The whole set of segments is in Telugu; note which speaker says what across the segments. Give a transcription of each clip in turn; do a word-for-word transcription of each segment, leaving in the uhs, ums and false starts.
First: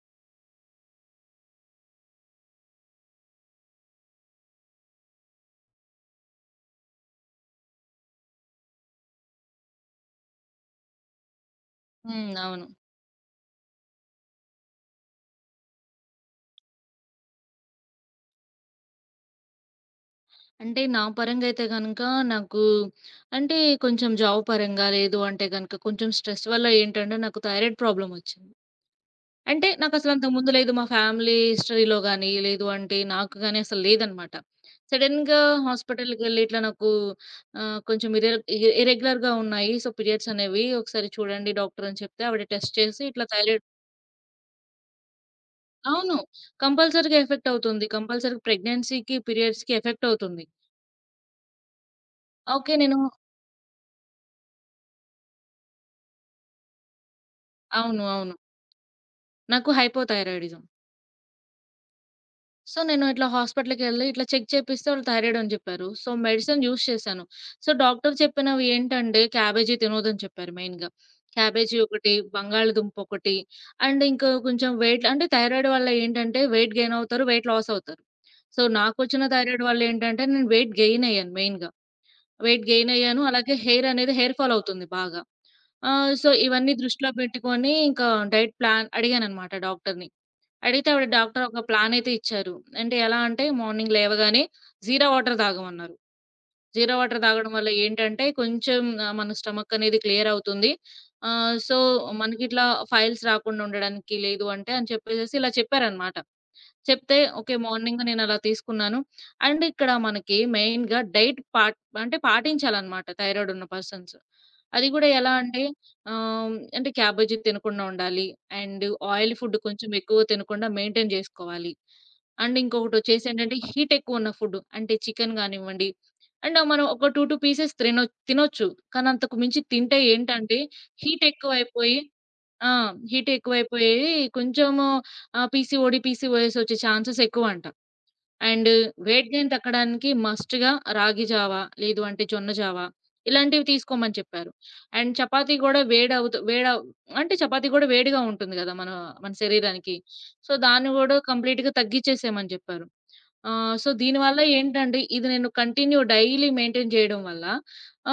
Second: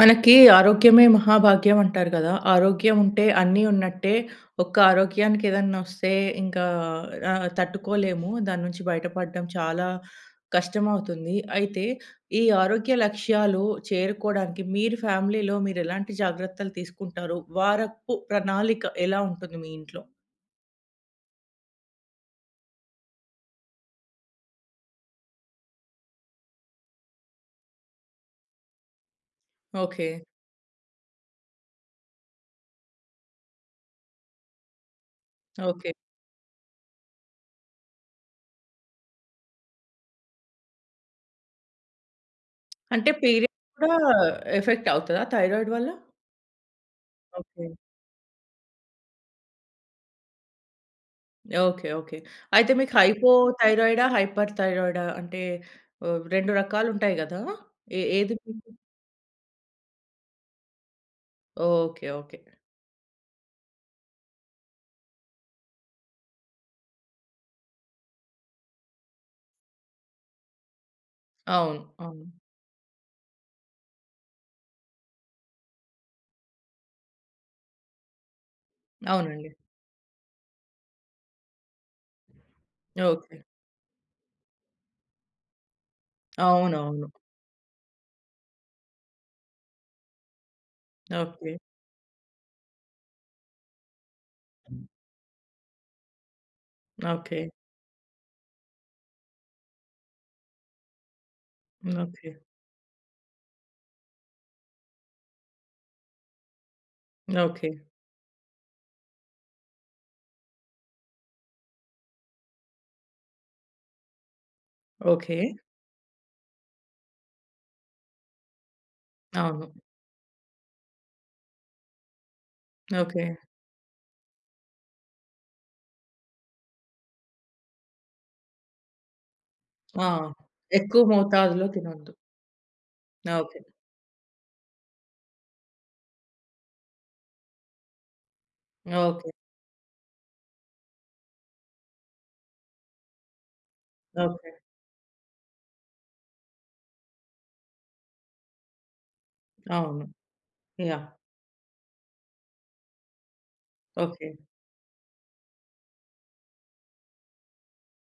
Speaker 1: మనకి ఆరోగ్యమే మహాభాగ్యం అంటారు కదా! ఆరోగ్యం ఉంటే అన్నీ ఉన్నట్టే. ఒక్క ఆరోగ్యానికి ఏదన్నా వస్తే ఇంకా ఆహ్, తట్టుకోలేము. దాని నుంచి బయటపడడం చాలా కష్టమవుతుంది. అయితే
Speaker 2: హ్మ్.
Speaker 1: ఈ
Speaker 2: అవును.
Speaker 1: ఆరోగ్య లక్ష్యాలు చేరుకోవడానికి మీరు ఫ్యామిలీలో మీరెలాంటి జాగ్రత్తలు తీసుకుంటారు? వారపు ప్రణాళిక ఎలా ఉంటుంది మీ ఇంట్లో?
Speaker 2: అంటే నా పరంగా అయితే గనక నాకు అంటే కొంచెం జాబ్ పరంగా లేదు అంటే గనక కొంచెం స్ట్రెస్ వల్ల ఏంటంటే నాకు థైరాయిడ్ ప్రాబ్లమ్ వచ్చింది. అంటే
Speaker 1: ఓకే.
Speaker 2: నాకసలు అంతకుముందు లేదు. మా ఫ్యామిలీ హిస్టరీలో గాని, లేదు అంటే నాకు గాని అసలు లేదనమాట. సడెన్‌గా
Speaker 1: ఓకే.
Speaker 2: హాస్పిటల్‌కెళ్ళి ఇట్లా నాకు ఆహ్, కొంచెం ఇర్రె ఇర్ ఇర్రెగ్యులర్‌గా ఉన్నాయి. సో, పీరియడ్స్ అనేవి ఒకసారి చూడండి డాక్టర్ అని చెప్తే ఆవిడ టెస్ట్ చేసి
Speaker 1: అంటే
Speaker 2: ఇట్లా
Speaker 1: పీరియడ్
Speaker 2: థైరాయిడ్.
Speaker 1: కూడా ఎఫెక్ట్ అవుతదా థైరాయిడ్ వల్ల?
Speaker 2: అవును. కంపల్సరీగా ఎఫెక్ట్
Speaker 1: ఓకే.
Speaker 2: అవుతుంది. కంపల్సరీగా ప్రెగ్నెన్సీకి, పీరియడ్స్‌కి ఎఫెక్ట్ అవుతుంది.
Speaker 1: ఓకే. ఓకే. అయితే
Speaker 2: ఓకే.
Speaker 1: మీకు
Speaker 2: నేను
Speaker 1: హైపోథైరాయిడా? హైపర్ థైరాయిడా? అంటే ఆహ్, రెండు రకాలుంటాయి గదా! ఏ
Speaker 2: అవును. అవును.
Speaker 1: ఏది మీకు.
Speaker 2: నాకు హైపోథైరాయిడిజం.
Speaker 1: ఓకే. ఓకే.
Speaker 2: సో, నేను ఇట్లా హాస్పిటల్‌కెళ్ళి ఇట్లా చెక్ చేపిస్తే వాళ్ళు థైరాయిడ్ అని చెప్పారు. సో, మెడిసిన్ యూజ్ చేశాను. సో, డాక్టర్ చెప్పినవి ఏంటంటే క్యాబేజీ తినొద్దని చెప్పారు మెయిన్‌గా. క్యాబేజీ
Speaker 1: అవును.
Speaker 2: ఒకటి,
Speaker 1: అవును.
Speaker 2: బంగాళదుంప ఒకటి అండ్ ఇంకా కొంచెం వెయిట్ అంటే థైరాయిడ్ వల్ల ఏంటంటే వెయిట్ గెయిన్ అవుతారు, వెయిట్ లాస్ అవుతారు. సో, నాకొచ్చిన
Speaker 1: అవునండి.
Speaker 2: థైరాయిడ్ వల్ల ఏంటంటే నేను వెయిట్ గెయిన్ అయ్యాను మెయిన్‌గా. వెయిట్ గెయిన్ అయ్యాను.
Speaker 1: ఓకే.
Speaker 2: అలాగే హెయిర్ అనేది హెయిర్ ఫాల్ అవుతుంది బాగా. ఆహ్, సో, ఇవన్నీ
Speaker 1: అవునవును.
Speaker 2: దృష్టిలో పెట్టుకొని ఇంకా డైట్ ప్లాన్ అడిగానన్నమాట డాక్టర్‌ని. అడిగితే ఆవిడ డాక్టర్
Speaker 1: ఓకే.
Speaker 2: ఒక ప్లాన్ అయితే ఇచ్చారు. అంటే ఎలా అంటే మార్నింగ్ లేవగానే జీరా వాటర్ తాగమన్నారు. జీరా వాటర్
Speaker 1: ఓకే.
Speaker 2: తాగడం వల్ల ఏంటంటే కొంచెం ఆహ్, మన స్టమక్ అనేది క్లియర్ అవుతుంది. ఆహ్, సో,
Speaker 1: ఓకే.
Speaker 2: మనకిట్లా ఫైల్స్ రాకుండా ఉండడానికి లేదు అంటే అని చెప్పేసేసి ఇలా చెప్పారనమాట. చెప్తే ఓకే.
Speaker 1: ఓకే.
Speaker 2: మార్నింగ్ నేనలా తీసుకున్నాను. అండ్ ఇక్కడ మనకి మెయిన్‌గా డైట్ పాట్ అంటే పాటించాలనమాట థైరాయిడ్ ఉన్న పర్సన్స్. అది కూడా ఎలా
Speaker 1: ఓకే.
Speaker 2: అంటే ఆహ్, అంటే క్యాబేజీ తినకుండా ఉండాలి. అండ్ ఆయిల్ ఫుడ్
Speaker 1: అవును.
Speaker 2: కొంచెం ఎక్కువ తినకుండా మెయింటైన్ జేసుకోవాలి. And
Speaker 1: okay.
Speaker 2: ఇంకొకటొచ్చేసి ఏంటంటే హీట్ ఎక్కువున్న ఫుడ్ అంటే చికెన్ గానివ్వండి, అండ్ మనం ఒక రెండు, రెండు పీసెస్ తినొ తినొచ్చు. కానీ అంతకు మించి తింటే
Speaker 1: ఆ!
Speaker 2: ఏంటంటే
Speaker 1: ఎక్కువ
Speaker 2: హీట్
Speaker 1: మోతాదులో
Speaker 2: ఎక్కువైపోయి.
Speaker 1: తినొద్దు.
Speaker 2: ఆ! Heat
Speaker 1: okay.
Speaker 2: ఎక్కువైపోయేవి కొంచెము ఆహ్, పీసీఓడీ, పీసీఓఎస్ వచ్చే ఛాన్సెస్ ఎక్కువంట. And weight
Speaker 1: okay.
Speaker 2: గెయిన్ తగ్గడానికి మస్ట్‌గా రాగి జావ, లేదు అంటే జొన్న జావ ఇలాంటివి తీసుకోమని
Speaker 1: ఓకే.
Speaker 2: చెప్పారు. అండ్ చపాతీ గూడా వేడవుతు వేడవ్ అంటే చపాతీ గూడా వేడిగా ఉంటుంది గదా! మన మన శరీరానికి.
Speaker 1: అవును.
Speaker 2: సో, దాన్ని
Speaker 1: యాహ్!
Speaker 2: గూడా కంప్లీట్‌గా తగ్గిచ్చేసేయమని జెప్పారు. ఆ! So,
Speaker 1: okay.
Speaker 2: దీనివల్ల ఏంటంటే, ఇది నేను కంటిన్యూ డైలీ మెయింటైన్ చేయడం వల్ల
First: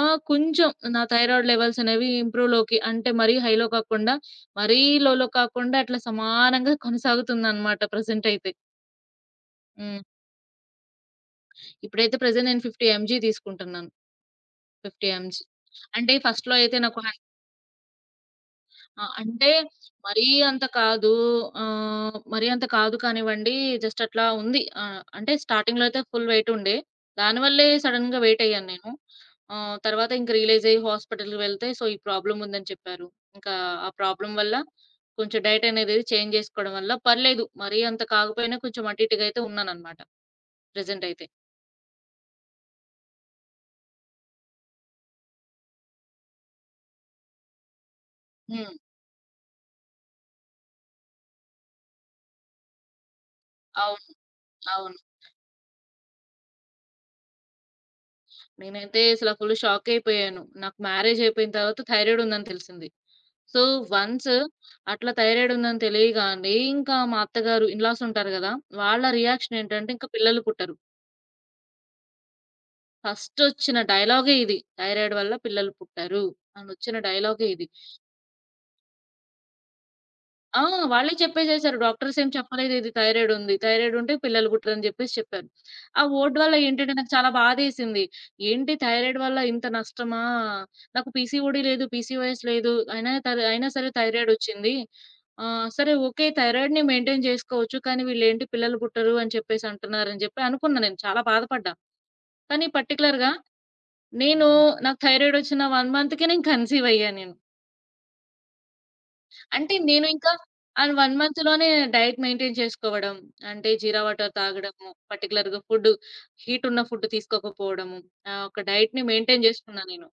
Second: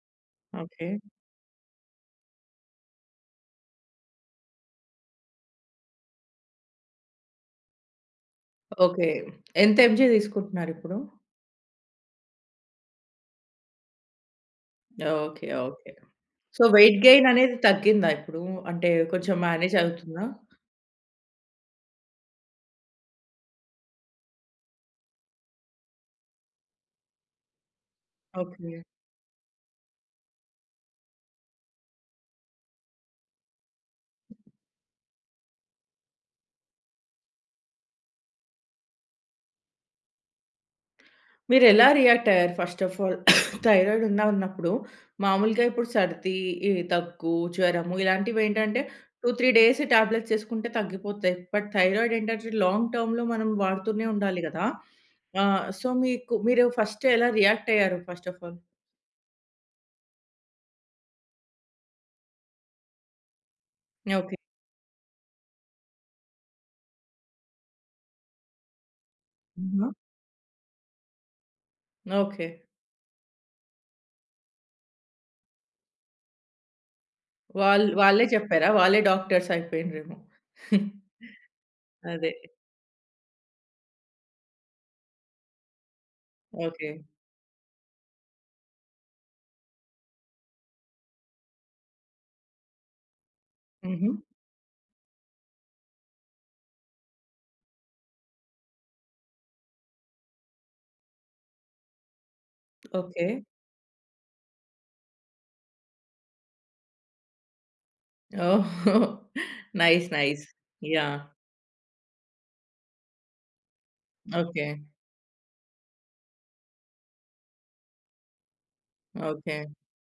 Speaker 2: ఆహ్, కొంచెం
Speaker 1: ఓకే.
Speaker 2: నా థైరాయిడ్ లెవెల్స్ అనేవి ఇంప్రూవ్‌లోకి అంటే మరీ హైలో కాకుండా, మరీ లోలో కాకుండా అట్లా సమానంగా కొనసాగుతుందనమాట ప్రెజెంటయితే.
Speaker 1: ఓకే. ఎంత
Speaker 2: హ్మ్.
Speaker 1: ఎంజీ తీసుకుంటున్నారిప్పుడు?
Speaker 2: ఇప్పుడైతే ప్రెజెంట్ నేను యాభై ఎంజీ తీసుకుంటున్నాను. యాభై ఎంజీ.
Speaker 1: ఓకే. ఓకే.
Speaker 2: అంటే ఫస్ట్‌లో
Speaker 1: సో,
Speaker 2: అయితే
Speaker 1: వెయిట్
Speaker 2: నాకు.
Speaker 1: గెయిన్ అనేది తగ్గిందా ఇప్పుడు? అంటే
Speaker 2: ఆ!
Speaker 1: కొంచెం
Speaker 2: అంటే
Speaker 1: మేనేజ్
Speaker 2: మరీ
Speaker 1: అవుతుందా?
Speaker 2: అంత కాదు. ఆహ్, మరీ అంత కాదు కానివ్వండి. జస్ట్ అట్లా ఉంది. ఆహ్, అంటే స్టార్టింగ్‌లో అయితే ఫుల్ వెయిట్ ఉండే. దానివల్లే సడెన్‌గా వెయిట్ అయ్యాను
Speaker 1: ఓకే.
Speaker 2: నేను. ఆహ్, తర్వాత ఇంక రియలైజ్ అయ్యి హాస్పిటల్‌కి వెళ్తే సో, ఈ ప్రాబ్లమ్ ఉందని చెప్పారు. ఇంకా ఆ ప్రాబ్లమ్ వల్ల కొంచెం డైట్ అనేది చేంజ్ చేసుకోవడం వల్ల పర్లేదు. మరీ అంత కాకపోయినా కొంచెం అటు ఇటుగా అయితే ఉన్నానన్నమాట. ప్రెజెంట్ అయితే.
Speaker 1: మీరెలా రియాక్ట్ అయ్యారు ఫస్ట్ ఆఫ్ ఆల్? థైరాయిడ్ ఉందా అన్నప్పుడు మామూలుగా ఇప్పుడు సర్ది, ఈ దగ్గు, జ్వరము
Speaker 2: హ్మ్.
Speaker 1: ఇలాంటివేంటంటే రెండు, మూడు డేస్ టాబ్లెట్స్ ఏసుకుంటే తగ్గిపోతాయి. బట్ థైరాయిడ్ ఏంటంటే లాంగ్ టర్మ్‌లో మనం వాడుతూనే
Speaker 2: అవును.
Speaker 1: ఉండాలి గదా!
Speaker 2: అవును.
Speaker 1: ఆహ్, సో, మీకు మీరు ఫస్ట్ ఎలా రియాక్ట్ అయ్యారు ఫస్ట్ ఆఫ్ ఆల్?
Speaker 2: నేనైతే అసల ఫుల్ షాకయిపోయాను. నాకు మ్యారేజ్ అయిపోయిన తర్వాత థైరాయిడ్ ఉందని తెలిసింది. So, once
Speaker 1: okay.
Speaker 2: అట్లా థైరాయిడ్ ఉందని తెలియగానే ఇంకా మా అత్తగారు ఇన్‌లాస్ ఉంటారు గదా! వాళ్ళ రియాక్షన్ ఏంటంటే
Speaker 1: హుహు.
Speaker 2: ఇంకా పిల్లలు పుట్టరు.
Speaker 1: ఓకే.
Speaker 2: ఫస్ట్ ఒచ్చిన డైలాగే ఇది. థైరాయిడ్ వల్ల పిల్లలు పుట్టరు. అనొచ్చిన డైలాగే ఇది.
Speaker 1: వాళ్ వాళ్ళే చెప్పారా? వాళ్ళే డాక్టర్స్ అయిపోయిండ్రేమో.
Speaker 2: ఆ! వాళ్ళే చెప్పేసేసారు. డాక్టర్స్ ఏం
Speaker 1: అదే.
Speaker 2: చెప్పలేదు ఇది థైరాయిడ్ ఉంది. థైరాయిడ్ ఉంటే పిల్లలు పుట్టరని జెప్పేసి చెప్పారు. ఆ ఓట్ వల్ల
Speaker 1: ఓకే.
Speaker 2: ఏంటంటే నాకు చాలా బాధేసింది. ఏంటి థైరాయిడ్ వల్ల ఇంత నష్టమా? నాకు పీసీఓడీ లేదు, పీసీఓఎస్ లేదు. అయినా తర్ అయినా సరే
Speaker 1: హుహు.
Speaker 2: థైరాయిడ్ ఒచ్చింది. ఆహ్, సరే ఓకే. థైరాయిడ్‌ని మెయింటైన్ జేసుకోవచ్చు. కానీ వీళ్ళేంటి పిల్లలు పుట్టరు అని చెప్పేసి అంటున్నారని జెప్పి అనుకున్నా నేను. చాలా బాధపడ్డా. కానీ
Speaker 1: ఓకే.
Speaker 2: పర్టిక్యులర్‌గా నేను నాకు థైరాయిడ్ ఒచ్చిన ఒక మంత్‌కే నేను కన్సీవ్ అయ్యా నేను.
Speaker 1: ఓహో!
Speaker 2: అంటే నేను
Speaker 1: నైస్.
Speaker 2: ఇంకా
Speaker 1: నైస్.
Speaker 2: అండ్ ఒక
Speaker 1: యాహ్!
Speaker 2: మంత్‌లోనే డైట్ మెయింటైన్ చేసుకోవడం. అంటే జీరా వాటర్
Speaker 1: ఓకే.
Speaker 2: తాగడము, పర్టిక్యులర్‌గా ఫుడ్ హీట్ ఉన్న ఫుడ్ తీసుకోకపోవడము. ఆహ్, ఒక డైట్‌ని మెయింటైన్
Speaker 1: ఓకే.
Speaker 2: చేసుకున్నా నేను.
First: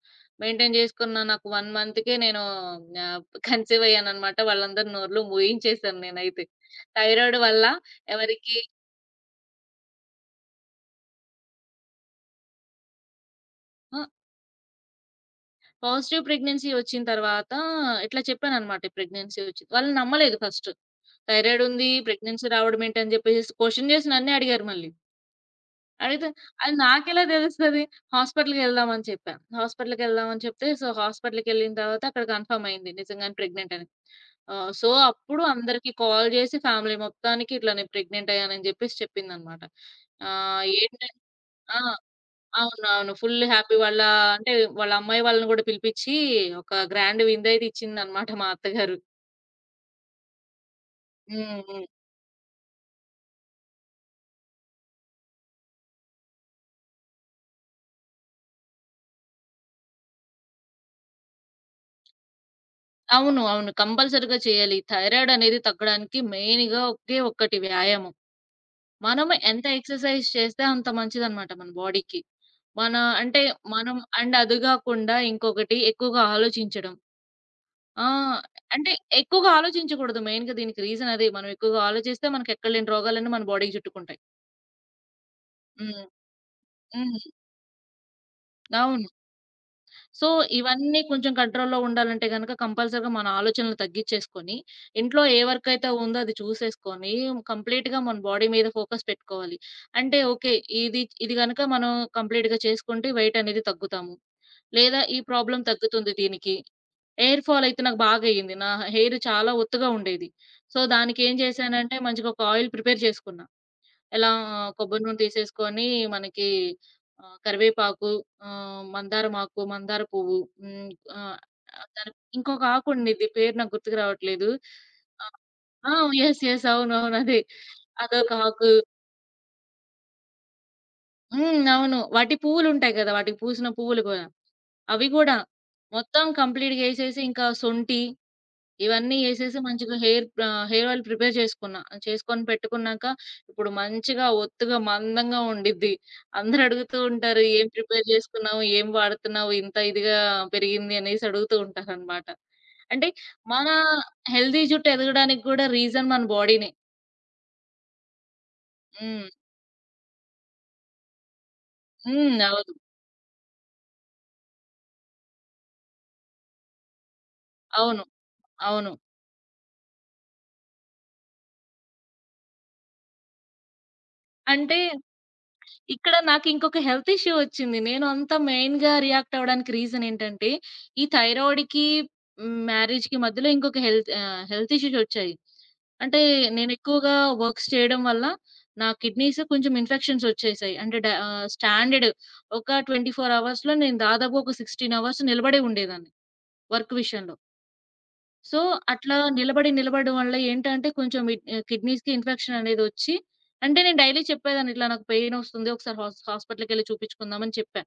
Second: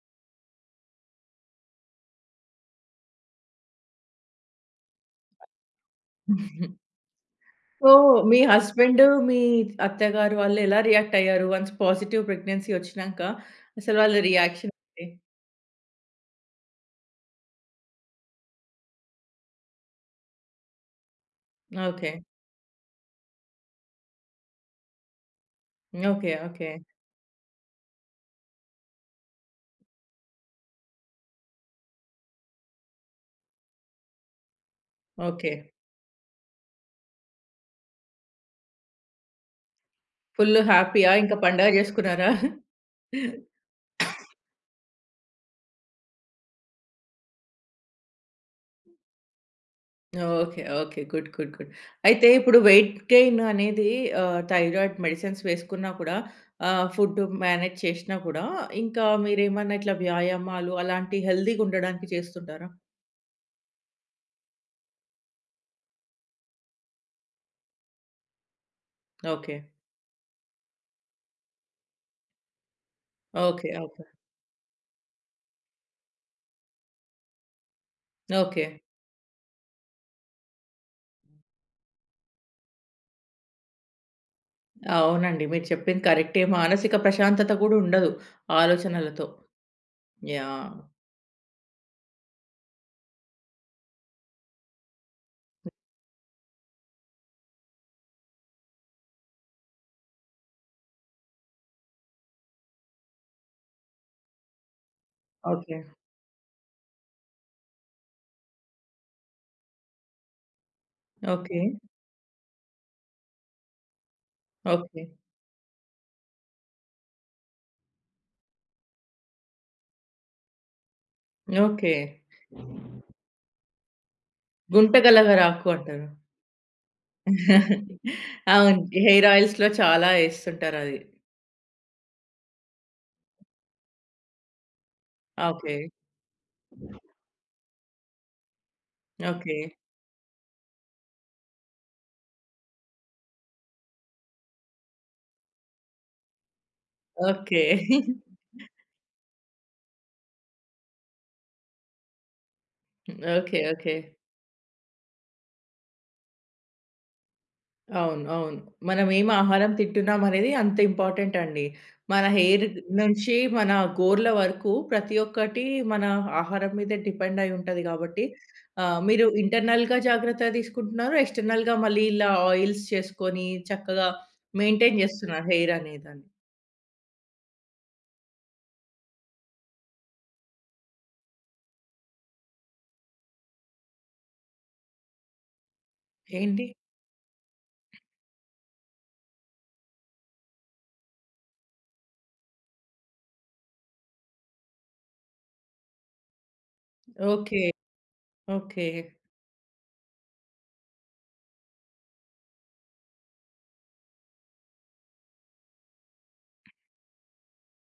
Speaker 2: మెయింటైన్ చేసుకున్న నాకు ఒక మంత్‌కే నేను ఆహ్, కన్సీవ్ అయ్యానన్నమాట. వాళ్ళందరి నోర్లు మూయించేసాను నేనైతే. థైరాయిడ్ వల్ల
Speaker 1: సో, మీ
Speaker 2: ఎవరికీ.
Speaker 1: హస్బెండ్, మీ అత్తగారు వాళ్ళు ఎలా రియాక్ట్ అయ్యారు? వన్స్ పాజిటివ్ ప్రెగ్నెన్సీ వచ్చినంక అసలు
Speaker 2: ఆ!
Speaker 1: వాళ్ళ రియాక్షన్ ఏంటి?
Speaker 2: పాజిటివ్ ప్రెగ్నెన్సీ వచ్చిన తర్వాత ఇట్లా చెప్పానన్నమాట. ప్రెగ్నెన్సీ వచ్చింది. వాళ్ళు నమ్మలేదు ఫస్ట్. థైరాయిడ్ ఉంది.
Speaker 1: ఓకే.
Speaker 2: ప్రెగ్నెన్సీ రావడం ఏంటని చెప్పేసేసి క్వెషన్ చేసి నన్నే అడిగారు మళ్ళీ. అడిగితే
Speaker 1: ఓకే. ఓకే.
Speaker 2: అది నాకెలా తెలుస్తది? హాస్పిటల్‌కెళ్దాం అని చెప్పాను. హాస్పిటల్‌కెళ్దాం అని చెప్తే, సో, హాస్పిటల్‌కెళ్ళిన తర్వాత అక్కడ కన్ఫర్మ్ అయింది. నిజంగానే ప్రెగ్నెంట్ అని. ఆహ్, సో, అప్పుడు
Speaker 1: ఓకే.
Speaker 2: అందరికీ కాల్ జేసి ఫ్యామిలీ మొత్తానికి ఇట్లా నేను ప్రెగ్నెంట్ అయ్యానని జెప్పేసి చెప్పిందనమాట.
Speaker 1: ఫుల్
Speaker 2: ఆహ్, ఏంటం
Speaker 1: హ్యాపీయా? ఇంకా పండగ
Speaker 2: ఆ!
Speaker 1: చేసుకున్నారా?
Speaker 2: అవునవును. Full happy. వాళ్ళ అంటే వాళ్ళ అమ్మాయి వాళ్ళని గూడా పిలిపిచ్చి ఒక గ్రాండ్ విందయితే ఇచ్చిందనమాట మా అత్తగారు.
Speaker 1: ఓకే. ఓకే. గుడ్. గుడ్.
Speaker 2: హ్మ్.
Speaker 1: గుడ్.
Speaker 2: హ్మ్.
Speaker 1: అయితే ఇప్పుడు వెయిట్ గెయిన్ అనేది ఆహ్, థైరాయిడ్ మెడిసిన్స్ వేసుకున్నా కూడా ఆహ్, ఫుడ్ మేనేజ్ చేషినా కూడా ఇంకా మీరేమన్నా ఇట్లా వ్యాయామాలు అలాంటి హెల్తీగా ఉండడానికి చేస్తుంటారా?
Speaker 2: అవును. అవును. కంపల్సరీగా చేయాలి. థైరాయిడ్ అనేది తగ్గడానికి మెయిన్‌గా ఒకే ఒక్కటి వ్యాయామం. మనం
Speaker 1: ఓకే.
Speaker 2: ఎంత ఎక్సర్‌సైజ్ చేస్తే అంత మంచిదనమాట మన బాడీకి. మన అంటే
Speaker 1: ఓకే.
Speaker 2: మనం
Speaker 1: ఓకే.
Speaker 2: అండ్ అది గాకుండా ఇంకొకటి ఎక్కువగా ఆలోచించడం. ఆ!
Speaker 1: ఓకే.
Speaker 2: అంటే ఎక్కువగా ఆలోచించకూడదు మెయిన్‌గా దీనికి రీజన్ అదే. మనం ఎక్కువగా ఆలోచిస్తే మనకెక్కడలేని రోగాలన్నీ మన బాడీకి చుట్టుకుంటాయి.
Speaker 1: అవునండి. మీరు చెప్పింది
Speaker 2: హ్మ్.
Speaker 1: కరెక్టే. మానసిక
Speaker 2: హ్మ్.
Speaker 1: ప్రశాంతత కూడా ఉండదు
Speaker 2: అవును.
Speaker 1: ఆలోచనలతో.
Speaker 2: So,
Speaker 1: yeah!
Speaker 2: ఇవన్నీ కొంచెం కంట్రోల్‌లో ఉండాలంటే గనక కంపల్సరీగా మన ఆలోచనలు తగ్గిచ్చేసుకొని, ఇంట్లో ఏ వర్క్ అయితే ఉందో అది చూసేసుకొని, కంప్లీట్‌గా మన బాడీ మీద ఫోకస్ పెట్టుకోవాలి. అంటే ఓకే. ఇది ఇది గనక మనం కంప్లీట్‌గా చేసుకుంటే వెయిట్ అనేది తగ్గుతాము. లేదా ఈ ప్రాబ్లమ్
Speaker 1: ఓకే.
Speaker 2: తగ్గుతుంది దీనికి. హెయిర్ ఫాల్ అయితే నాకు బాగా అయింది. నా హెయిర్ చాలా ఒత్తుగా ఉండేది. సో, దానికేం
Speaker 1: ఓకే.
Speaker 2: చేశానంటే మంచిగా ఒక ఆయిల్ ప్రిపేర్ చేసుకున్నా. ఎలా ఆ,
Speaker 1: ఓకే.
Speaker 2: కొబ్బరి నూనె తీసేసుకొని మనకి ఆహ్, కరివేపాకు, ఆహ్, మందారమాకు, మందార పువ్వు. హ్మ్. ఆహ్,
Speaker 1: ఓకే.
Speaker 2: దాని ఇంకొక ఆకుండిద్ది పేరు నాకు గుర్తుకు రావట్లేదు. ఆహ్,
Speaker 1: గుంటగలగరాకు
Speaker 2: ఆ!
Speaker 1: అంటారు.
Speaker 2: యెస్. యెస్. అవునవును. అదే. అదొక ఆకు.
Speaker 1: అవును. హెయిర్ ఆయిల్స్‌లో చాలా ఏస్తుంటారది.
Speaker 2: హ్మ్. అవును. వాటి పువ్వులుంటాయి కదా! వాటికి పూసిన పువ్వులు కూడా. అవి గూడా
Speaker 1: ఓకే.
Speaker 2: మొత్తం కంప్లీట్‌గా యేసేసి ఇంకా సొంటి ఇవన్నీ
Speaker 1: ఓకే.
Speaker 2: ఏసేసి మంచిగా హెయిర్ ప్రా హెయిర్ ఆయిల్ ప్రిపేర్ చేసుకున్నా. చేసుకొని పెట్టుకున్నాక ఇప్పుడు మంచిగా ఒత్తుగా మందంగా ఉండిద్ది. అందరూ అడుగుతూ ఉంటారు.
Speaker 1: ఓకే.
Speaker 2: "ఏం ప్రిపేర్ చేసుకున్నావు? ఏం వాడుతున్నావు? ఇంత ఇదిగా పెరిగింది" అనేసి అడుగుతూ ఉంటారనమాట. అంటే
Speaker 1: ఓకే.
Speaker 2: మన
Speaker 1: ఓకే.
Speaker 2: హెల్తీ జుట్టు ఎదగడానికి గూడా రీజన్ మన బాడీనే.
Speaker 1: అవును. అవును. మనం
Speaker 2: హ్మ్.
Speaker 1: ఏమి ఆహారం తింటున్నాం అనేది అంత ఇంపార్టెంట్ అండి. మన
Speaker 2: హ్మ్.
Speaker 1: హెయిర్
Speaker 2: అవును.
Speaker 1: నుంచి మన గోర్ల వరకు ప్రతి ఒక్కటి మన ఆహారం మీదే డిపెండ్ అయి ఉంటది
Speaker 2: అవును.
Speaker 1: కాబట్టి
Speaker 2: అవును.
Speaker 1: ఆహ్, మీరు ఇంటర్నల్‌గా జాగ్రత్త తీసుకుంటున్నారు. ఎక్స్‌టర్నల్‌గా మళ్ళీ ఇలా ఆయిల్స్ చేసుకొని చక్కగా
Speaker 2: అంటే
Speaker 1: మెయింటైన్ చేస్తున్నారు హెయిర్
Speaker 2: ఇక్కడ
Speaker 1: అనేదాన్ని.
Speaker 2: నాకింకొక హెల్త్ ఇష్యూ ఒచ్చింది. నేను అంత మెయిన్‌గా రియాక్ట్ అవ్వడానికి రీజన్ ఏంటంటే, ఈ థైరాయిడ్‌కి, హ్మ్, మ్యారేజ్‌కి మధ్యలో ఇంకొక హెల్త్ ఆహ్, హెల్త్ ఇష్యూస్ ఒచ్చాయి. అంటే
Speaker 1: ఏంటి?
Speaker 2: నేనెక్కువగా వర్క్స్ చేయడం వల్ల నా కిడ్నీస్ కొంచెం ఇన్ఫెక్షన్స్ ఒచ్చేసాయి. అంటే డ ఆహ్, స్టాండర్డ్ ఒక ఇరవై నాలుగు అవర్స్‌లో నేను దాదాపు ఒక పదహారు అవర్స్ నిలబడే ఉండేదాన్ని వర్క్ విషయంలో.
Speaker 1: ఓకే.
Speaker 2: So,
Speaker 1: okay.
Speaker 2: అట్లా నిలబడి, నిలబడడం వల్ల ఏంటంటే కొంచెం ఇ కిడ్నీస్‌కి ఇన్ఫెక్షన్ అనేదొచ్చి అంటే నేను డైలీ చెప్పేదాన్ని ఇట్లా నాకు పెయినొస్తుంది. ఒకసారి హాస్ హాస్పిటల్‌కెళ్లి చూపించుకుందాం అని చెప్పా.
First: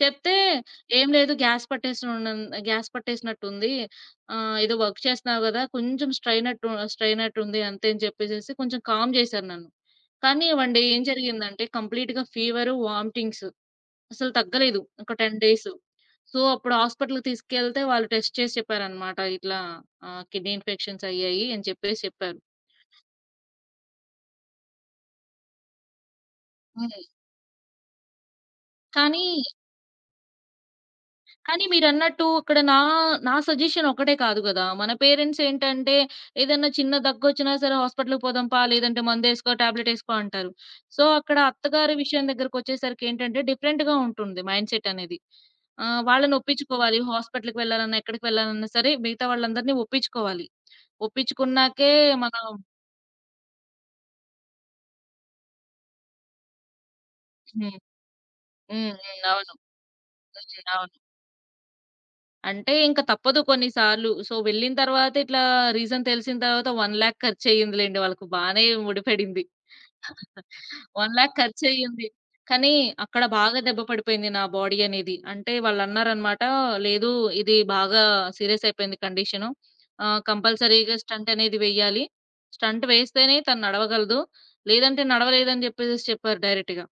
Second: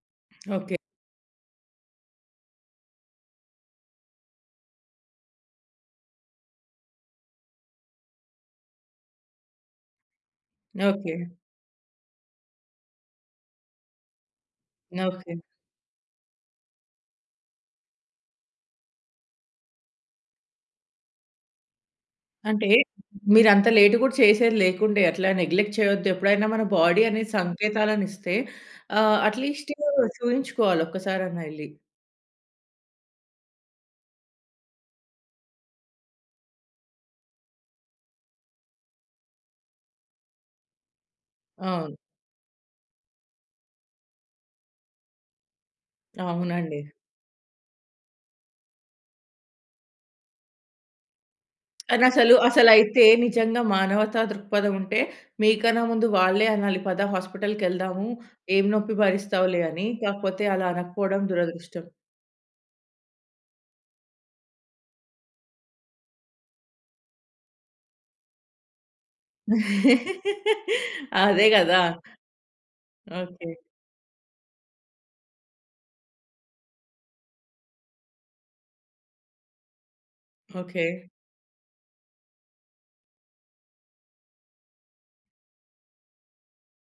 Speaker 2: చెప్తే
Speaker 1: ఓకే.
Speaker 2: ఏం లేదు గ్యాస్ పట్టేసినున్ గ్యాస్ పట్టేసినట్టుంది. ఆహ్, ఏదో వర్క్ చేస్తున్నావు గదా! కొంచెం స్ట్రెయిన్ అట్టు స్ట్రెయిన్ అట్టుంది అంతే అని చెప్పేసేసి కొంచెం కామ్ చేశారు నన్ను. కానీ ఒక డే ఏం
Speaker 1: ఓకే.
Speaker 2: జరిగిందంటే కంప్లీట్‌గా ఫీవరు, వామిటింగ్స్. అసలు తగ్గలేదు. ఒక
Speaker 1: ఓకే.
Speaker 2: పది డేసు. సో, అప్పుడు హాస్పిటల్‌కి తీసుకెళ్తే వాళ్ళు టెస్ట్ చేసి చెప్పారనమాట. ఇట్లా ఆహ్, కిడ్నీ ఇన్ఫెక్షన్స్ అయ్యాయి అని చెప్పేసి చెప్పారు.
Speaker 1: అంటే మీరంత లేట్ గూడా చేసేది లేకుండే. అట్లా నెగ్లెక్ట్ చేయొద్దు. ఎప్పుడైనా మన
Speaker 2: హ్మ్.
Speaker 1: బాడీ అనేది సంకేతాలనిస్తే ఆహ్,
Speaker 2: కానీ,
Speaker 1: అట్‌లీస్ట్ చూయించుకోవాలి ఒక్కసారన్నా
Speaker 2: కానీ
Speaker 1: ఎళ్లి.
Speaker 2: మీరన్నట్టు అక్కడ నా, నా సజెషన్ ఒకటే కాదు గదా! మన పేరెంట్స్ ఏంటంటే ఏదన్నా చిన్న దగ్గొచ్చినా సరే హాస్పిటల్‌కి పోదాంపా లేదంటే మందేసుకో, టాబ్లెట్ ఏసుకో అంటారు. సో, అక్కడ అత్తగారి
Speaker 1: అవును.
Speaker 2: విషయం దగ్గరకొచ్చేసరికి ఏంటంటే డిఫరెంట్‌గా ఉంటుంది మైండ్ సెట్ అనేది. ఆహ్, వాళ్ళని
Speaker 1: అవునండి.
Speaker 2: ఒప్పించుకోవాలి. హాస్పిటల్‌కి వెళ్ళాలన్నా, ఎక్కడికి వెళ్ళాలన్నా సరే మిగతా వాళ్ళందరిని ఒప్పించుకోవాలి. ఒప్పించుకున్నాకే
Speaker 1: కానీ అసలు
Speaker 2: మనం.
Speaker 1: అసలైతే నిజంగా మానవతా దృక్పథం ఉంటే మీకన్నా ముందు వాళ్ళే అనాలి. పద
Speaker 2: హ్మ్.
Speaker 1: హాస్పిటల్‌కెళ్దాము. ఏం
Speaker 2: హ్మ్.
Speaker 1: నొప్పి
Speaker 2: హ్మ్. అవును.
Speaker 1: భరిస్తావులే అని. కాకపోతే
Speaker 2: హ్మ్.
Speaker 1: అలా
Speaker 2: అవును.
Speaker 1: అనకపోవడం దురదృష్టం.
Speaker 2: అంటే ఇంక తప్పదు కొన్ని సార్లు. సో, వెళ్ళిన తర్వాత ఇట్లా రీజన్ తెలిసిన తర్వాత ఒక లక్ష ఖర్చయిందిలెండి. వాళ్ళకి బానే ముడిపడింది. ఒక లక్ష
Speaker 1: అదే గదా!
Speaker 2: ఖర్చయింది. కానీ అక్కడ
Speaker 1: ఓకే.
Speaker 2: బాగా దెబ్బ పడిపోయింది నా బాడీ అనేది. అంటే వాళ్ళన్నారనమాట, "లేదు ఇది బాగా సీరియస్ అయిపోయింది కండిషను. ఆహ్,
Speaker 1: ఓకే.
Speaker 2: కంపల్సరీగా స్టంట్ అనేది వెయ్యాలి. స్టంట్ వేస్తేనే తను నడవగలదు. లేదంటే నడవలేదని" చెప్పేసేసి చెప్పారు డైరెక్ట్‌గా.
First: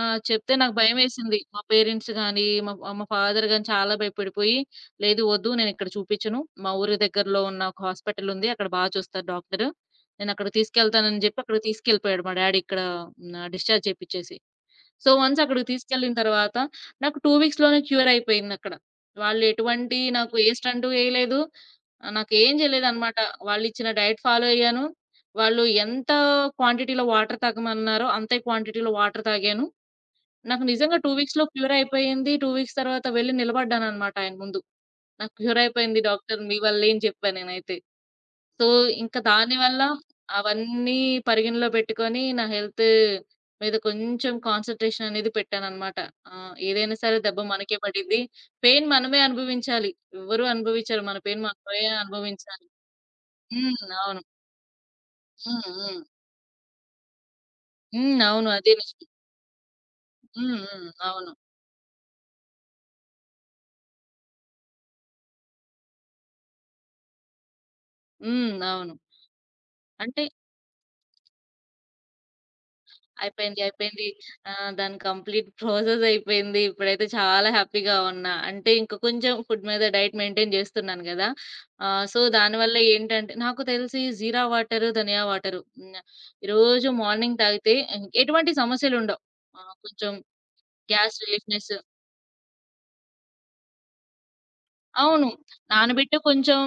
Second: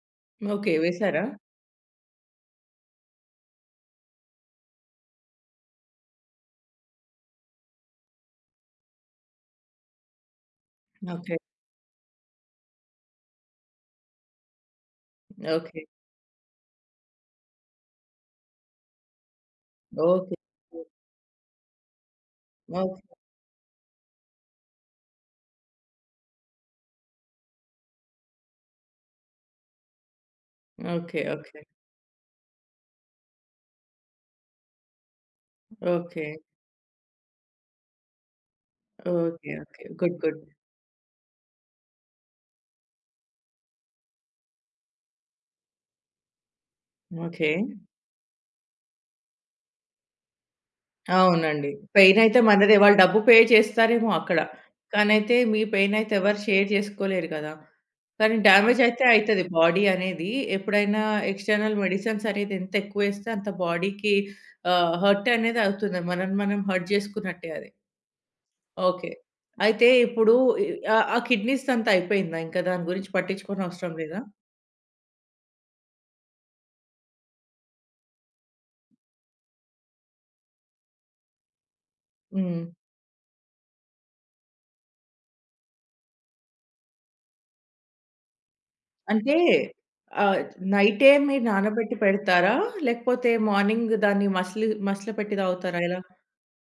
Speaker 2: ఆ! చెప్తే
Speaker 1: ఓకే.
Speaker 2: నాకు
Speaker 1: వేశారా?
Speaker 2: భయమేసింది. మా పేరెంట్స్ గాని, మా మా ఫాదర్ గాని చాలా భయపడిపోయి, "లేదు వద్దు నేనిక్కడ చూపిచ్చను. మా ఊరి దగ్గరలో ఉన్న ఒక హాస్పిటల్ ఉంది. అక్కడ బా చూస్తారు డాక్టరు. నేనక్కడికి తీసుకెళ్తానని"
Speaker 1: ఓకే.
Speaker 2: జెప్పి అక్కడికి తీసుకెళ్ళిపోయాడు మా డ్యాడీ ఇక్కడ. హ్మ్. ఆహ్, డిశ్చార్జ్ చేపిచ్చేసి. సో, వన్స్ అక్కడికి
Speaker 1: ఓకే.
Speaker 2: తీసుకెళ్ళిన తర్వాత నాకు రెండు వీక్స్‌లోనే క్యూర్ అయిపోయిందక్కడ. వాళ్ళు ఎటువంటి నాకు
Speaker 1: ఓకే.
Speaker 2: ఏ స్టంటు ఏయలేదు. ఆహ్, నాకేం
Speaker 1: ఓహ్!
Speaker 2: జేయలేదనమాట. వాళ్ళిచ్చిన డైట్ ఫాలో అయ్యాను. వాళ్ళు ఎంత క్వాంటిటీలో వాటర్ తాగమన్నారో అంతే క్వాంటిటీలో వాటర్ తాగాను. నాకు నిజంగా రెండు
Speaker 1: ఓకే.
Speaker 2: వీక్స్‌లో
Speaker 1: ఓకే.
Speaker 2: క్యూర్ అయిపోయింది. రెండు వీక్స్ తర్వాత వెళ్లి నిలబడ్డాననమాట ఆయన ముందు. నాకు క్యూర్ అయిపోయింది
Speaker 1: ఓకే.
Speaker 2: డాక్టర్ మీ వల్లే అని చెప్పా నేనైతే. సో, ఇంకా
Speaker 1: ఓకే.
Speaker 2: దానివల్ల
Speaker 1: ఓకే. గుడ్. గుడ్.
Speaker 2: అవన్నీ పరిగణలో పెట్టుకొని నా హెల్త్ మీద కొంచెం కాన్సంట్రేషన్ అనేది పెట్టాననమాట. ఆహ్, ఏదైనా సరే దెబ్బ
Speaker 1: ఓకే.
Speaker 2: మనకే పడిద్ది. పెయిన్ మనమే అనుభవించాలి. ఎవ్వరు అనుభవించరు. మన పెయిన్
Speaker 1: అవునండి.
Speaker 2: మనమే
Speaker 1: పెయినయితే
Speaker 2: అనుభవించాలి.
Speaker 1: మనదే. వాళ్ళు డబ్బు పే
Speaker 2: హ్మ్.
Speaker 1: చేస్తారేమో
Speaker 2: అవును.
Speaker 1: అక్కడ. కానైతే మీ
Speaker 2: హ్మ్. హ్మ్.
Speaker 1: పెయినయితే ఎవరు షేర్ చేసుకోలేరు కదా!
Speaker 2: హ్మ్.
Speaker 1: కానీ
Speaker 2: అవును. అదే
Speaker 1: డ్యామేజయితే
Speaker 2: నిజం.
Speaker 1: అయితది. బాడీ అనేది
Speaker 2: హ్మ్. హ్మ్.
Speaker 1: ఎప్పుడైనా
Speaker 2: అవును.
Speaker 1: ఎక్స్‌టర్నల్ మెడిసిన్స్ అనేది ఎంత ఎక్కువేస్తే అంత బాడీకి ఆహ్, హర్ట్ అనేది అవుతుంది. మనల్ని మనం హర్ట్ చేసుకున్నట్టే అది.
Speaker 2: హ్మ్. అవును.
Speaker 1: ఓకే. అయితే
Speaker 2: అంటే
Speaker 1: ఇప్పుడు ఇ ఆహ్, ఆ కిడ్నీస్‌దంతా అయిపోయిందా? ఇంకా దాని గురించి
Speaker 2: అయిపోయింది.
Speaker 1: పట్టించుకోనవసరం
Speaker 2: అయిపోయింది.
Speaker 1: లేదా?
Speaker 2: ఆహ్, దాని కంప్లీట్ ప్రాసెస్ అయిపోయింది. ఇప్పుడైతే చాలా హ్యాపీగా ఉన్నా. అంటే ఇంక కొంచెం ఫుడ్ మీద డైట్ మెయింటైన్ జేస్తున్నాను గదా! ఆహ్, సో,
Speaker 1: హ్మ్.
Speaker 2: దానివల్ల ఏంటంటే నాకు తెలిసి జీరా వాటరు, ధనియా వాటరు హ్మ్. రోజు మార్నింగ్ తాగితే ఎటువంటి సమస్యలుండవు.
Speaker 1: అంటే
Speaker 2: ఆహ్, కొంచెం
Speaker 1: ఆహ్, నైటే
Speaker 2: గ్యాస్
Speaker 1: మీరు
Speaker 2: రిలీఫ్‌నెస్.
Speaker 1: నానబెట్టి పెడతారా? లేకపోతే మార్నింగ్ దాన్ని మసిలి
Speaker 2: అవును.
Speaker 1: మసలపెట్టి తాగుతారా? ఎలా?
Speaker 2: నానబెట్టి కొంచెం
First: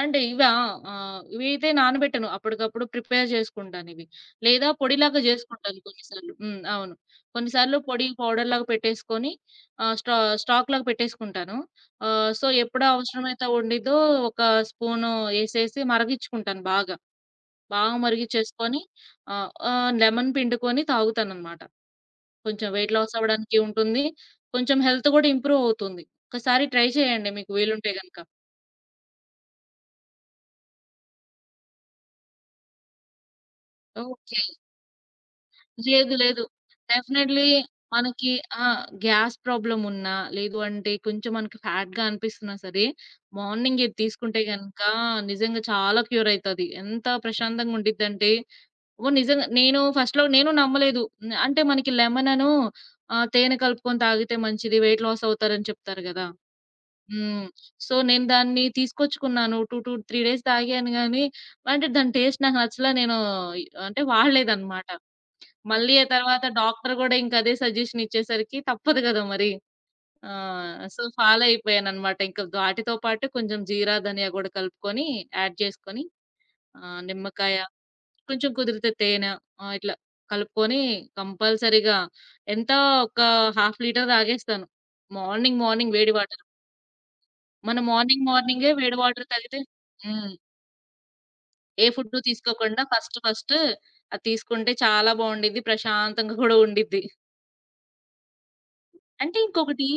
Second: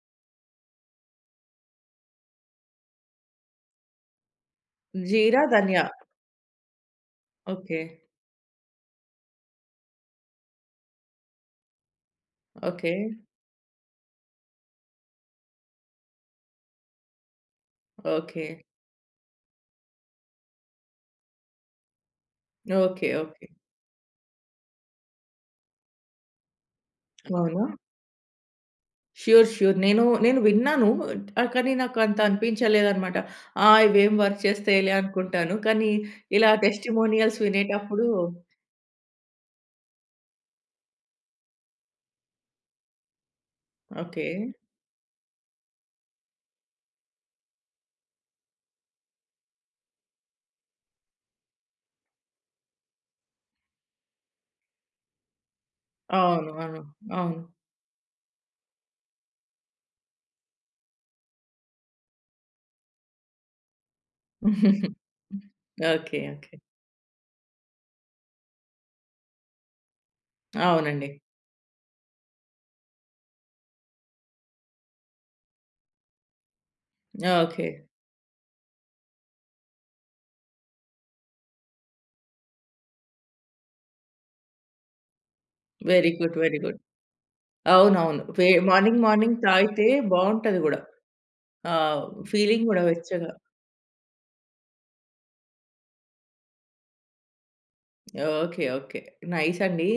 Speaker 2: అంటే ఇవా? ఆహ్, ఇవైతే నానబెట్టను. అప్పటికప్పుడు ప్రిపేర్ చేసుకుంటానివి. లేదా పొడిలాగా
Speaker 1: జీరా,
Speaker 2: జేసుకుంటాను
Speaker 1: ధనియా.
Speaker 2: కొన్నిసార్లు. హ్మ్. అవును. కొన్నిసార్లు
Speaker 1: ఓకే.
Speaker 2: పొడి పౌడర్‌లాగా పెట్టేసుకొని ఆహ్, స్టా స్టాక్‌లాగా పెట్టేసుకుంటాను. ఆహ్, సో, ఎప్పుడు
Speaker 1: ఓకే.
Speaker 2: అవసరమైతే వండిద్దో ఒక స్పూను ఏసేసి మరిగిచ్చుకుంటాను బాగా. బాగా
Speaker 1: ఓకే.
Speaker 2: మరిగిచ్చేసుకొని ఆహ్, ఆహ్, లెమన్ పిండుకొని తాగుతాననమాట. కొంచెం వెయిట్
Speaker 1: ఓకే.
Speaker 2: Loss
Speaker 1: okay.
Speaker 2: అవ్వడానికి ఉంటుంది. కొంచెం హెల్త్ గూడా ఇంప్రూవ్ అవుతుంది. ఒక్కసారి ట్రై చేయండి మీకు
Speaker 1: అవునా?
Speaker 2: వీలుంటే గనక.
Speaker 1: ష్యూర్. ష్యూర్. నేను నేను విన్నాను. ఆహ్, కానీ నాకు అంత అనిపించలేదనమాట. ఆ! ఇవేం వర్క్
Speaker 2: ఓకే.
Speaker 1: చేస్తాయిలే అనుకుంటాను. కానీ
Speaker 2: లేదు. లేదు.
Speaker 1: ఇలా టెస్టిమోనియల్స్
Speaker 2: డెఫినైట్‌లీ
Speaker 1: వినేటప్పుడు
Speaker 2: మనకి. ఆ! గ్యాస్ ప్రాబ్లమ్ ఉన్నా, లేదు అంటే కొంచెం మనకి ఫ్యాట్‌గా అనిపిస్తున్నా సరే, మార్నింగ్ ఇది
Speaker 1: ఓకే.
Speaker 2: తీసుకుంటే గనక నిజంగా చాలా క్యూర్ అయితది. ఎంత ప్రశాంతంగా ఉండిద్దంటే, ఓహ్! నిజంగా నేను ఫస్ట్‌లో నేను నమ్మలేదు. హ్మ్. అంటే మనకి లెమనను ఆహ్, తేనె కలుపుకొని తాగితే మంచిది వెయిట్ లాస్ అవుతారని చెప్తారు గదా!
Speaker 1: అవును. అవును. అవును.
Speaker 2: హ్మ్. సో, నేను దాన్ని తీసుకొచ్చుకున్నాను. రెండు, రెండు, మూడు డేస్ తాగాను గానీ, అంటే దాని టేస్ట్ నాకు నచ్చలా నేను అంటే వాడలేదనమాట. మళ్ళీ ఆ
Speaker 1: ఓకే.
Speaker 2: తర్వాత
Speaker 1: ఓకే.
Speaker 2: డాక్టర్ గూడా ఇంక అదే సజెషన్ ఇచ్చేసరికి తప్పదు గదా! మరి. ఆ! సో,
Speaker 1: అవునండి.
Speaker 2: ఫాలో అయిపోయాననమాట. ఇంక వాటితో పాటు కొంచెం జీరా, ధనియా గూడా కలుపుకొని యాడ్ చేసుకొని ఆహ్, నిమ్మకాయ,
Speaker 1: ఓకే.
Speaker 2: కొంచెం కుదిరితే తేనె ఆహ్, ఇట్లా కలుపుకొని కంపల్సరీగా ఎంత ఒక హాఫ్ లీటర్ తాగేస్తాను. మార్నింగ్, మార్నింగ్
Speaker 1: వెరీ
Speaker 2: వేడి
Speaker 1: గుడ్.
Speaker 2: వాటర్.
Speaker 1: Very good.
Speaker 2: మనం
Speaker 1: అవునవును.
Speaker 2: మార్నింగ్,
Speaker 1: వే
Speaker 2: మార్నింగే వేడి
Speaker 1: మార్నింగ్,
Speaker 2: వాటర్
Speaker 1: మార్నింగ్
Speaker 2: తాగితే
Speaker 1: తాగితే
Speaker 2: హ్మ్.
Speaker 1: బావుంటది గూడా.
Speaker 2: ఏ
Speaker 1: ఆహ్,
Speaker 2: ఫుడ్డు
Speaker 1: ఫీలింగ్
Speaker 2: తీసుకోకుండా
Speaker 1: గూడా
Speaker 2: ఫస్ట్,
Speaker 1: వెచ్చగా.
Speaker 2: ఫస్ట్ అది తీసుకుంటే చాలా బావుండిద్ది. ప్రశాంతంగా గూడా ఉండిద్ది.
Speaker 1: ఓకే. ఓకే.
Speaker 2: అంటే
Speaker 1: నైస్
Speaker 2: ఇంకొకటి
Speaker 1: అండి.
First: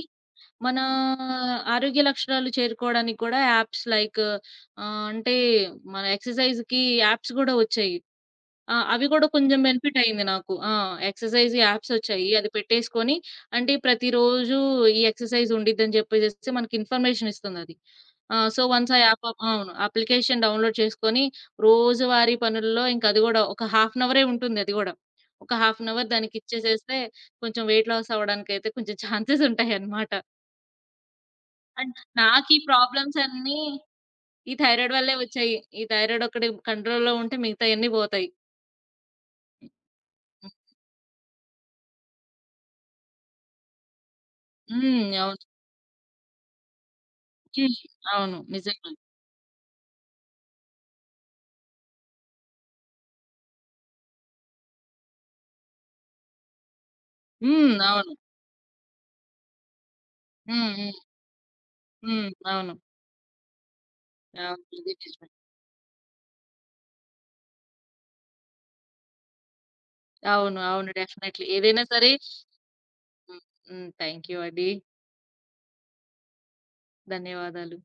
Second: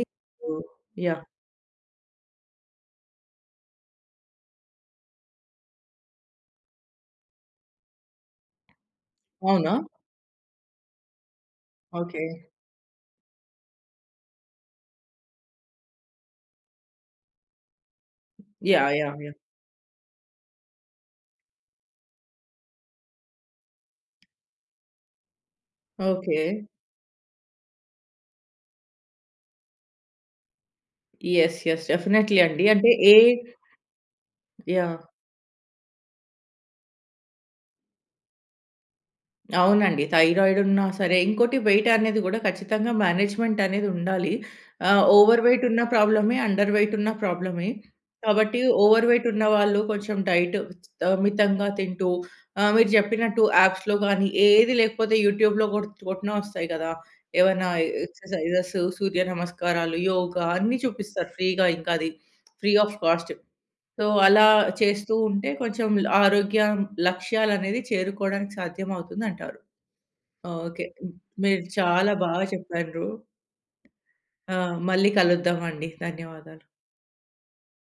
Speaker 1: హ్మ్.
Speaker 2: మనా
Speaker 1: యాహ్!
Speaker 2: ఆరోగ్య లక్షణాలు చేరుకోవడానికి కూడా యాప్స్ లైక్ ఆహ్, అంటే మన ఎక్సర్‌సైజ్‌కి యాప్స్ గూడా వచ్చాయి. ఆ! అవి గూడా కొంచెం
Speaker 1: అవునా?
Speaker 2: బెనిఫిట్ అయింది నాకు. ఆ! Exercise apps
Speaker 1: okay.
Speaker 2: వచ్చాయి. అది పెట్టేసుకొని అంటే ప్రతిరోజు ఈ ఎక్సర్‌సైజ్ ఉండిద్దని చెప్పేసేసి మనకి ఇన్ఫర్మేషన్ ఇస్తుందది. ఆ! So, once
Speaker 1: yeah!
Speaker 2: ఆ
Speaker 1: యాహ్!
Speaker 2: App
Speaker 1: yeah!
Speaker 2: అప్ అవును. అప్లికేషన్ డౌన్‌లోడ్ చేసుకొని రోజువారీ పనుల్లో ఇంక అది గూడా ఒక హాఫ్ అన్ అవరే ఉంటుంది అది గూడా. ఒక హాఫ్ అన్ అవర్
Speaker 1: ఓకే.
Speaker 2: దానికిచ్చేసేస్తే కొంచెం వెయిట్ లాస్ అవ్వడానికైతే కొంచెం ఛాన్సెస్ ఉంటాయన్నమాట.
Speaker 1: యెస్. యెస్.
Speaker 2: అండ్
Speaker 1: డెఫినైట్‌లీ
Speaker 2: నాకీ
Speaker 1: అండి. అంటే ఏ
Speaker 2: ప్రాబ్లమ్స్ అన్నీ ఈ థైరాయిడ్
Speaker 1: యాహ్!
Speaker 2: వల్లే వచ్చాయి. ఈ థైరాయిడ్ ఒక్కటి కంట్రోల్‌లో ఉంటే మిగతాయన్నీ పోతాయి.
Speaker 1: అవునండి.
Speaker 2: హ్మ్.
Speaker 1: థైరాయిడ్ ఉన్నా సరే, ఇంకోటి వెయిట్ అనేది గూడా ఖచ్చితంగా మేనేజ్‌మెంట్ అనేది ఉండాలి. ఆహ్,
Speaker 2: హ్మ్. అవును.
Speaker 1: ఓవర్ వెయిట్ ఉన్న ప్రాబ్లమే, అండర్ వెయిట్ ఉన్న ప్రాబ్లమే.
Speaker 2: హ్మ్. అవును.
Speaker 1: కాబట్టి
Speaker 2: నిజంగా.
Speaker 1: ఓవర్ వెయిట్ ఉన్నవాళ్ళు కొంచెం డైట్ ఆహ్, మితంగా తింటూ ఆహ్, మీరు జెప్పినట్టు యాప్స్‌లో గానీ, ఏది లేకపోతే యూట్యూబ్‌లో గొట్ కొట్టినా వస్తాయి గదా! ఏవన్నా
Speaker 2: హ్మ్. అవును.
Speaker 1: ఎక్సర్‌సైజెస్, సూర్య నమస్కారాలు, యోగా
Speaker 2: హ్మ్.
Speaker 1: అన్నీ
Speaker 2: హ్మ్.
Speaker 1: చూపిస్తారు ఫ్రీగా ఇంకా అది.
Speaker 2: హ్మ్.
Speaker 1: ఫ్రీ
Speaker 2: అవును.
Speaker 1: Of cost. సో, అలా
Speaker 2: అవును. ఇది
Speaker 1: చేస్తూ
Speaker 2: నిజమే.
Speaker 1: ఉంటే కొంచెం ఆరోగ్య లక్ష్యాలనేది చేరుకోవడానికి సాధ్యం అవుతుందంటారు.
Speaker 2: అవును.
Speaker 1: ఓకే.
Speaker 2: అవును. డెఫినైట్‌లీ.
Speaker 1: మీరు
Speaker 2: ఏదైనా సరే
Speaker 1: చాలా బాగా చెప్పారు.
Speaker 2: హ్మ్. హ్మ్. థాంక్ యూ
Speaker 1: ఆ!
Speaker 2: అండి.
Speaker 1: మళ్ళీ కలుద్దామండి. ధన్యవాదాలు.
Speaker 2: ధన్యవాదాలు.